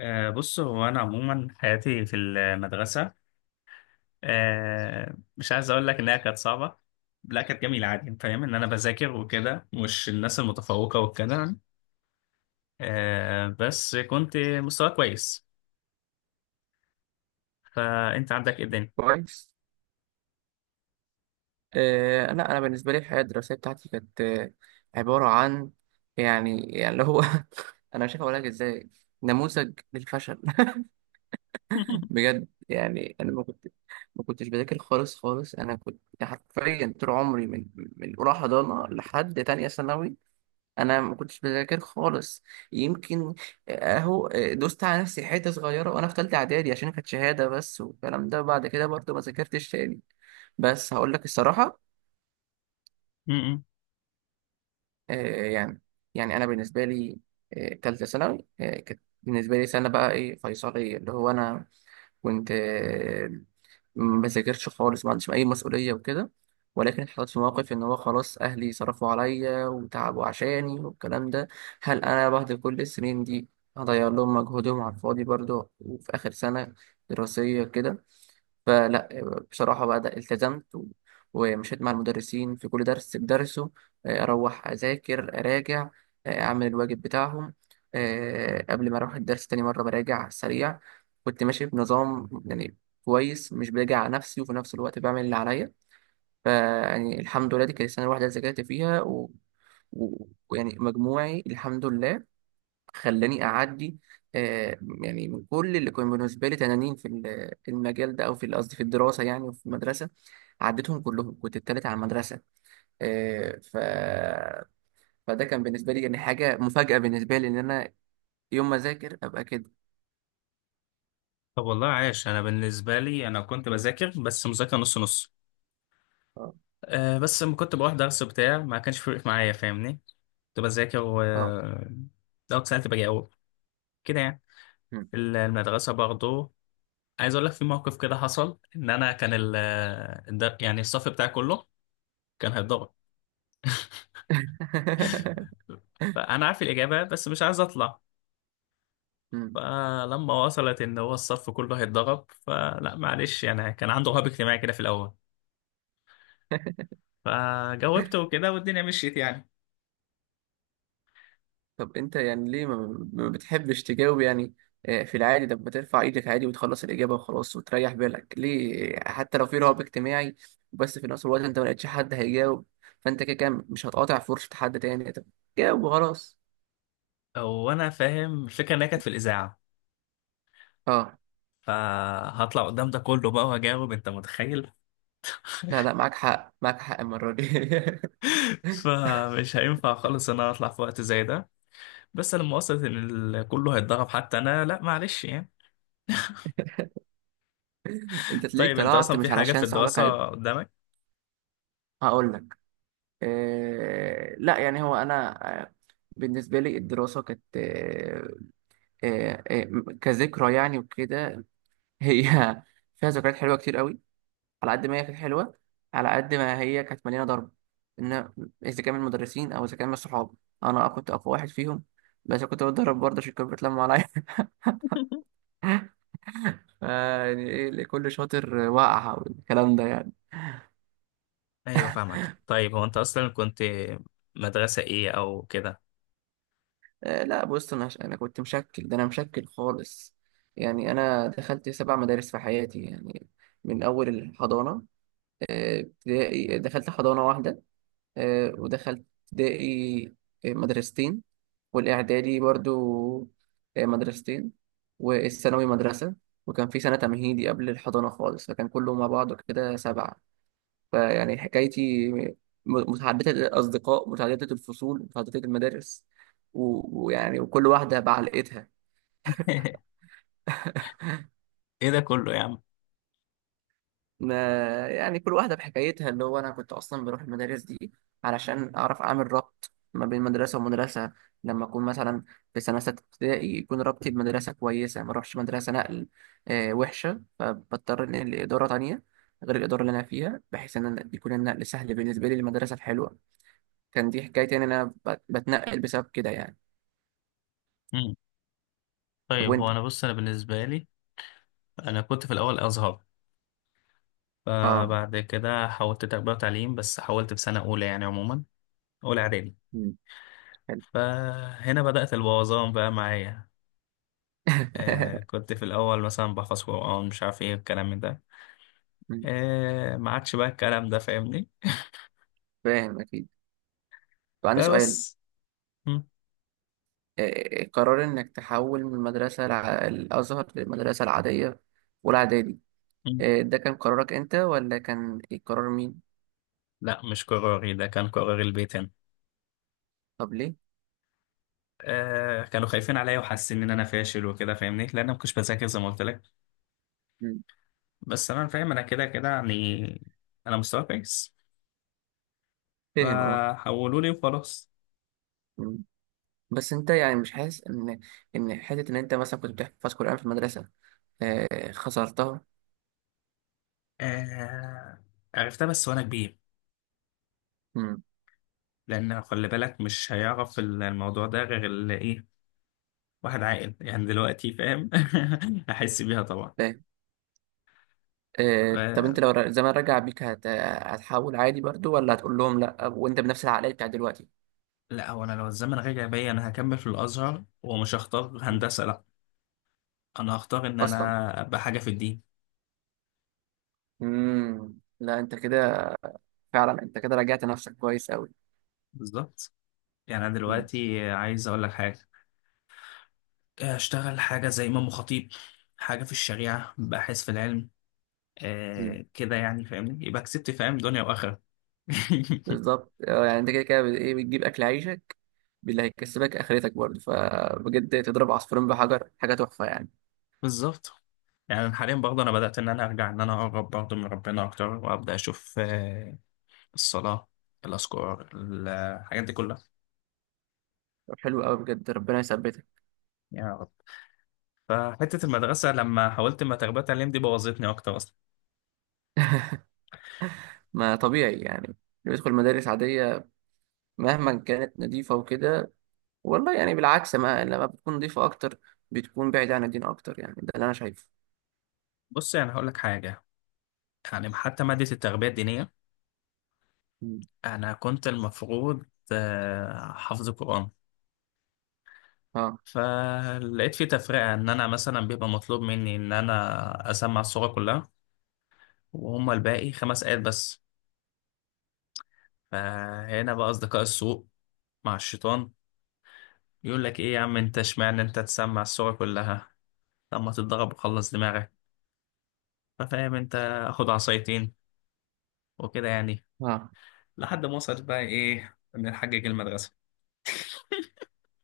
بص، هو أنا عموما حياتي في المدرسة، مش عايز أقول لك إنها كانت صعبة. لا، كانت جميلة عادي، فاهم إن أنا بذاكر وكده، مش الناس المتفوقة وكده. بس كنت مستوى كويس. فأنت عندك إيه الدنيا؟ كويس. لا، انا بالنسبه لي الحياه الدراسيه بتاعتي كانت، عباره عن يعني اللي هو. انا مش هقول لك ازاي، نموذج للفشل. بجد، يعني انا ما كنتش بذاكر خالص خالص. انا كنت حرفيا طول عمري من اولى حضانه لحد تانية ثانوي. انا ما كنتش بذاكر خالص، يمكن، اهو، دوست على نفسي حته صغيره وانا في ثالثه اعدادي عشان كانت شهاده بس، والكلام ده بعد كده برضه ما ذاكرتش تاني. بس هقول لك الصراحه، م-م. يعني، انا بالنسبه لي، تالتة ثانوي كانت بالنسبه لي سنه بقى ايه فيصليه، اللي هو انا كنت، ما بذاكرش خالص، ما عنديش اي مسؤوليه وكده. ولكن اتحطيت في موقف ان هو خلاص، اهلي صرفوا عليا وتعبوا عشاني والكلام ده. هل انا بعد كل السنين دي هضيع لهم مجهودهم على الفاضي برضه؟ وفي اخر سنه دراسيه كده، فلا. بصراحة بقى، ده التزمت ومشيت مع المدرسين في كل درس بدرسه. أروح أذاكر أراجع، أعمل الواجب بتاعهم، قبل ما أروح الدرس تاني مرة براجع سريع. كنت ماشي بنظام يعني، كويس، مش براجع على نفسي وفي نفس الوقت بعمل اللي عليا. فيعني الحمد لله، دي كانت السنة الواحدة اللي ذاكرت فيها و- ويعني مجموعي الحمد لله خلاني اعدي. آه، يعني من كل اللي كانوا بالنسبه لي تنانين في المجال ده، او في قصدي في الدراسه يعني، وفي المدرسه عديتهم كلهم، كنت التالت على المدرسه. آه، ف فده كان بالنسبه لي يعني حاجه مفاجاه بالنسبه لي، ان انا يوم ما اذاكر ابقى كده. طب والله عايش، أنا بالنسبة لي أنا كنت بذاكر بس مذاكرة نص نص. اه، بس لما كنت بروح درس بتاع ما كانش فارق معايا فاهمني. كنت بذاكر و اه. لو اتسألت بجاوب كده يعني. مم. المدرسة برضه، عايز اقول لك في موقف كده حصل ان انا كان يعني الصف بتاعي كله كان هيتضغط. فانا عارف الاجابه بس مش عايز اطلع. مم. فلما وصلت ان هو الصف كله هيتضغط فلا معلش يعني، كان عنده رهاب اجتماعي كده في الاول. فجاوبت وكده والدنيا مشيت يعني. طب انت، يعني ليه ما بتحبش تجاوب يعني؟ في العادي لما ترفع ايدك عادي وتخلص الاجابه وخلاص وتريح بالك، ليه؟ حتى لو في رهاب اجتماعي، بس في نفس الوقت انت ما لقيتش حد هيجاوب، فانت كده كده مش هتقاطع فرصه حد تاني، طب جاوب وخلاص. وانا فاهم الفكره انها كانت في الاذاعه، اه، فهطلع قدام ده كله بقى وهجاوب، انت متخيل؟ لا لا، معاك حق معاك حق المره دي. فمش هينفع خالص ان انا اطلع في وقت زي ده. بس لما وصلت ان كله هيتضرب حتى انا، لا معلش يعني. انت تلاقيك طيب انت اصلا طلعت في مش حاجة في علشان صاحبك الدراسة هيط-. قدامك؟ هقول لك، لا، يعني هو انا، بالنسبه لي الدراسه كانت، كذكرى يعني وكده. هي، فيها ذكريات حلوه كتير قوي. على قد ما هي كانت حلوه، على قد ما هي كانت مليانه ضرب، ان اذا كان من المدرسين او اذا كان من الصحاب. انا كنت اقوى واحد فيهم، بس كنت بتضرب برضه عشان كانوا بيتلموا عليا. يعني ايه اللي كل شاطر وقع والكلام ده يعني. ايوه فاهمك. طيب هو انت اصلا كنت مدرسة ايه او كده؟ لا بص، انا كنت مشكل، ده انا مشكل خالص. يعني انا دخلت 7 مدارس في حياتي يعني، من اول الحضانه. ابتدائي دخلت حضانه واحده، ودخلت ابتدائي مدرستين، والإعدادي برضو مدرستين، والثانوي مدرسة، وكان في سنة تمهيدي قبل الحضانة خالص، فكان كله مع بعضه كده 7. فيعني حكايتي، متعددة الأصدقاء، متعددة الفصول، متعددة المدارس، ويعني وكل واحدة بعلقتها. ايه ده كله يا عم؟ ما يعني كل واحدة بحكايتها، اللي هو أنا كنت أصلا بروح المدارس دي علشان أعرف أعمل ربط ما بين مدرسة ومدرسة. لما أكون مثلا في سنة 6 ابتدائي، يكون ربطي بمدرسة كويسة، ما أروحش مدرسة نقل وحشة، فبضطر إنقل لإدارة تانية غير الإدارة اللي أنا فيها، بحيث إن أنا يكون النقل سهل بالنسبة لي للمدرسة الحلوة. كان دي حكايتي، إن أنا بتنقل بسبب كده يعني. مم. طب طيب وأنت؟ هو انا بص، انا بالنسبه لي انا كنت في الاول ازهر. آه. فبعد كده حولت تربيه وتعليم، بس حولت في سنه اولى يعني، عموما اولى اعدادي. مم، حلو. فهنا بدات البوظان بقى معايا. كنت في الاول مثلا بحفظ قران مش عارف ايه الكلام من ده. مم، ما عادش بقى الكلام ده فاهمني. فاهم أكيد. طب عندي سؤال، فبس. قرار إنك تحول من المدرسة الأزهر للمدرسة العادية والإعدادي، مم. ده كان قرارك أنت ولا كان قرار مين؟ لا مش قراري، ده كان قرار البيت هنا. طب ليه؟ كانوا خايفين عليا وحاسين ان انا فاشل وكده فاهمني، لان انا ما كنتش بذاكر زي ما قلت لك. مم. بس انا فاهم انا كده كده يعني، انا مستوى كويس. فاهم أه. فحولوا لي وخلاص. مم. بس أنت يعني مش حاسس إن، حتة إن أنت مثلا كنت بتحفظ قرآن في المدرسة، خسرتها؟ آه عرفتها بس وانا كبير. مم. لان خلي بالك، مش هيعرف الموضوع ده غير اللي ايه، واحد عاقل يعني دلوقتي فاهم. احس بيها طبعا. فاهم، طب آه أنت لو زمان رجع بيك هتحول عادي برضو، ولا هتقول لهم لأ وأنت بنفس العقلية بتاعت دلوقتي؟ لا هو انا لو الزمن رجع بيا انا هكمل في الازهر ومش هختار مم. هندسه، لا. انا هختار ان أصلا. انا ابقى حاجه في الدين. مم. لا أنت كده، فعلا أنت كده رجعت نفسك كويس بالظبط. يعني انا أوي. دلوقتي عايز اقول لك حاجه. اشتغل حاجه زي امام خطيب، حاجه في الشريعه، باحث في العلم. كده يعني فاهمني، يبقى كسبت فاهم، دنيا واخره. بالظبط. يعني انت كده كده بت- ايه بتجيب اكل عيشك باللي هيكسبك اخرتك برضه، فبجد تضرب عصفورين بحجر، حاجه تحفه يعني. بالظبط. يعني حاليا برضه انا بدات ان انا ارجع ان انا اقرب برضه من ربنا اكتر وابدا اشوف الصلاه، الاذكار، الحاجات دي كلها. طب حلو قوي، بجد ربنا يثبتك. يا رب. فحته المدرسه لما حاولت ما تربيه تعليم دي بوظتني اكتر اصلا. ما طبيعي يعني اللي بيدخل مدارس عاديه، مهما كانت نظيفه وكده. والله يعني بالعكس، ما لما بتكون نظيفه اكتر، بتكون بعيده عن الدين اكتر يعني، ده اللي انا شايفه. بص يعني هقول لك حاجه، يعني حتى ماده التربيه الدينيه، مم. انا كنت المفروض حافظ قرآن. اه، فلقيت في تفرقة ان انا مثلا بيبقى مطلوب مني ان انا اسمع السورة كلها، وهم الباقي 5 آيات بس. فهنا بقى اصدقاء السوء مع الشيطان يقول لك ايه يا عم، انت اشمعنى انت تسمع السورة كلها؟ لما تتضرب وخلص دماغك. ففاهم انت، اخد عصايتين وكده يعني. اه. لحد ما وصلت بقى ايه، نحجج المدرسة.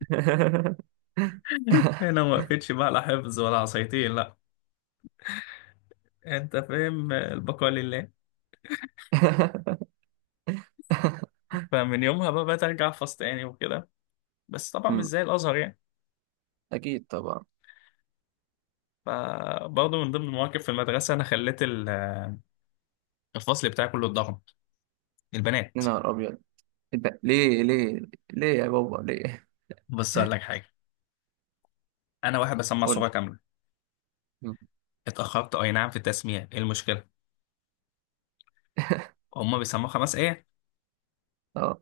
هنا ما وقفتش بقى لا حفظ ولا عصايتين، لا. انت فاهم، البقاء لله. فمن يومها بقى بقيت ارجع احفظ تاني وكده، بس طبعا مش أمم، زي الازهر يعني. اكيد طبعا. فبرضه من ضمن المواقف في المدرسه، انا خليت الفصل بتاعي كله اتضرب، يا البنات. نهار ابيض! إيه ده؟ ليه ليه ليه يا بابا ليه؟ بس اقول لك حاجه، انا واحد بسمع صوره قول كامله. لي. اتاخرت اي نعم في التسميع، ايه المشكله؟ هما بيسمعوا 5 ايه. اه.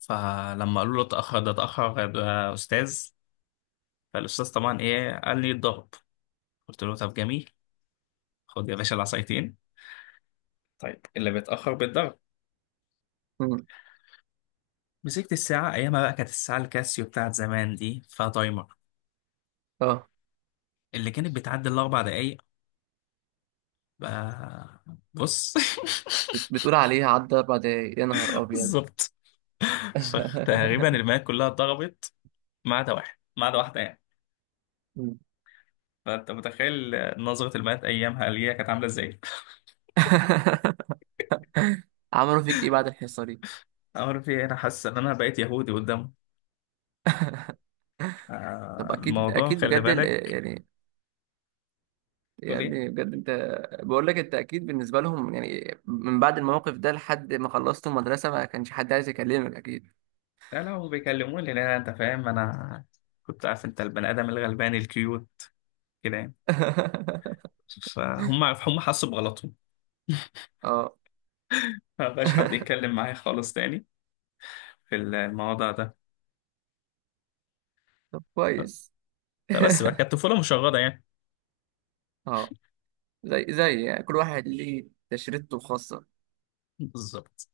فلما قالوا له اتاخر ده، اتاخر ده استاذ، فالاستاذ طبعا ايه قال لي اتضرب. قلت له طب جميل، خد يا باشا العصايتين. طيب اللي بيتاخر بيتضرب. مم. مسكت الساعه، ايامها بقى كانت الساعه الكاسيو بتاعت زمان دي فيها تايمر، اه. اللي كانت بتعدي الأربع دقايق. بقى- بص. بتقول عليه عدى 4 دقايق يا نهار أبيض؟ بالظبط. فتقريبا المايات كلها اتضربت، ما عدا واحد، ما عدا واحدة يعني. مم. فأنت متخيل نظرة المايات أيامها اللي هي كانت عاملة إزاي. عملوا فيك إيه بعد الحصة دي؟ أمر في إيه؟ أنا حاسس إن أنا بقيت يهودي قدامه. طب أكيد الموضوع أكيد، خلي بجد بالك. يعني، تقول إيه؟ بجد أنت، بقول لك أنت أكيد بالنسبة لهم يعني من بعد الموقف ده لحد ما خلصت المدرسة ما كانش حد عايز يكلمك أكيد. لا لا، هم بيكلموني، لا أنت فاهم، أنا كنت عارف، أنت البني آدم الغلباني الكيوت كده يعني. فهم حسوا بغلطهم. اه. ما بقاش حد يتكلم معايا خالص تاني في الموضوع ده. طب كويس. لا بس بقى كانت طفولة مشردة يعني. اه. زي يعني كل واحد ليه تشريطه الخاصة. بالظبط.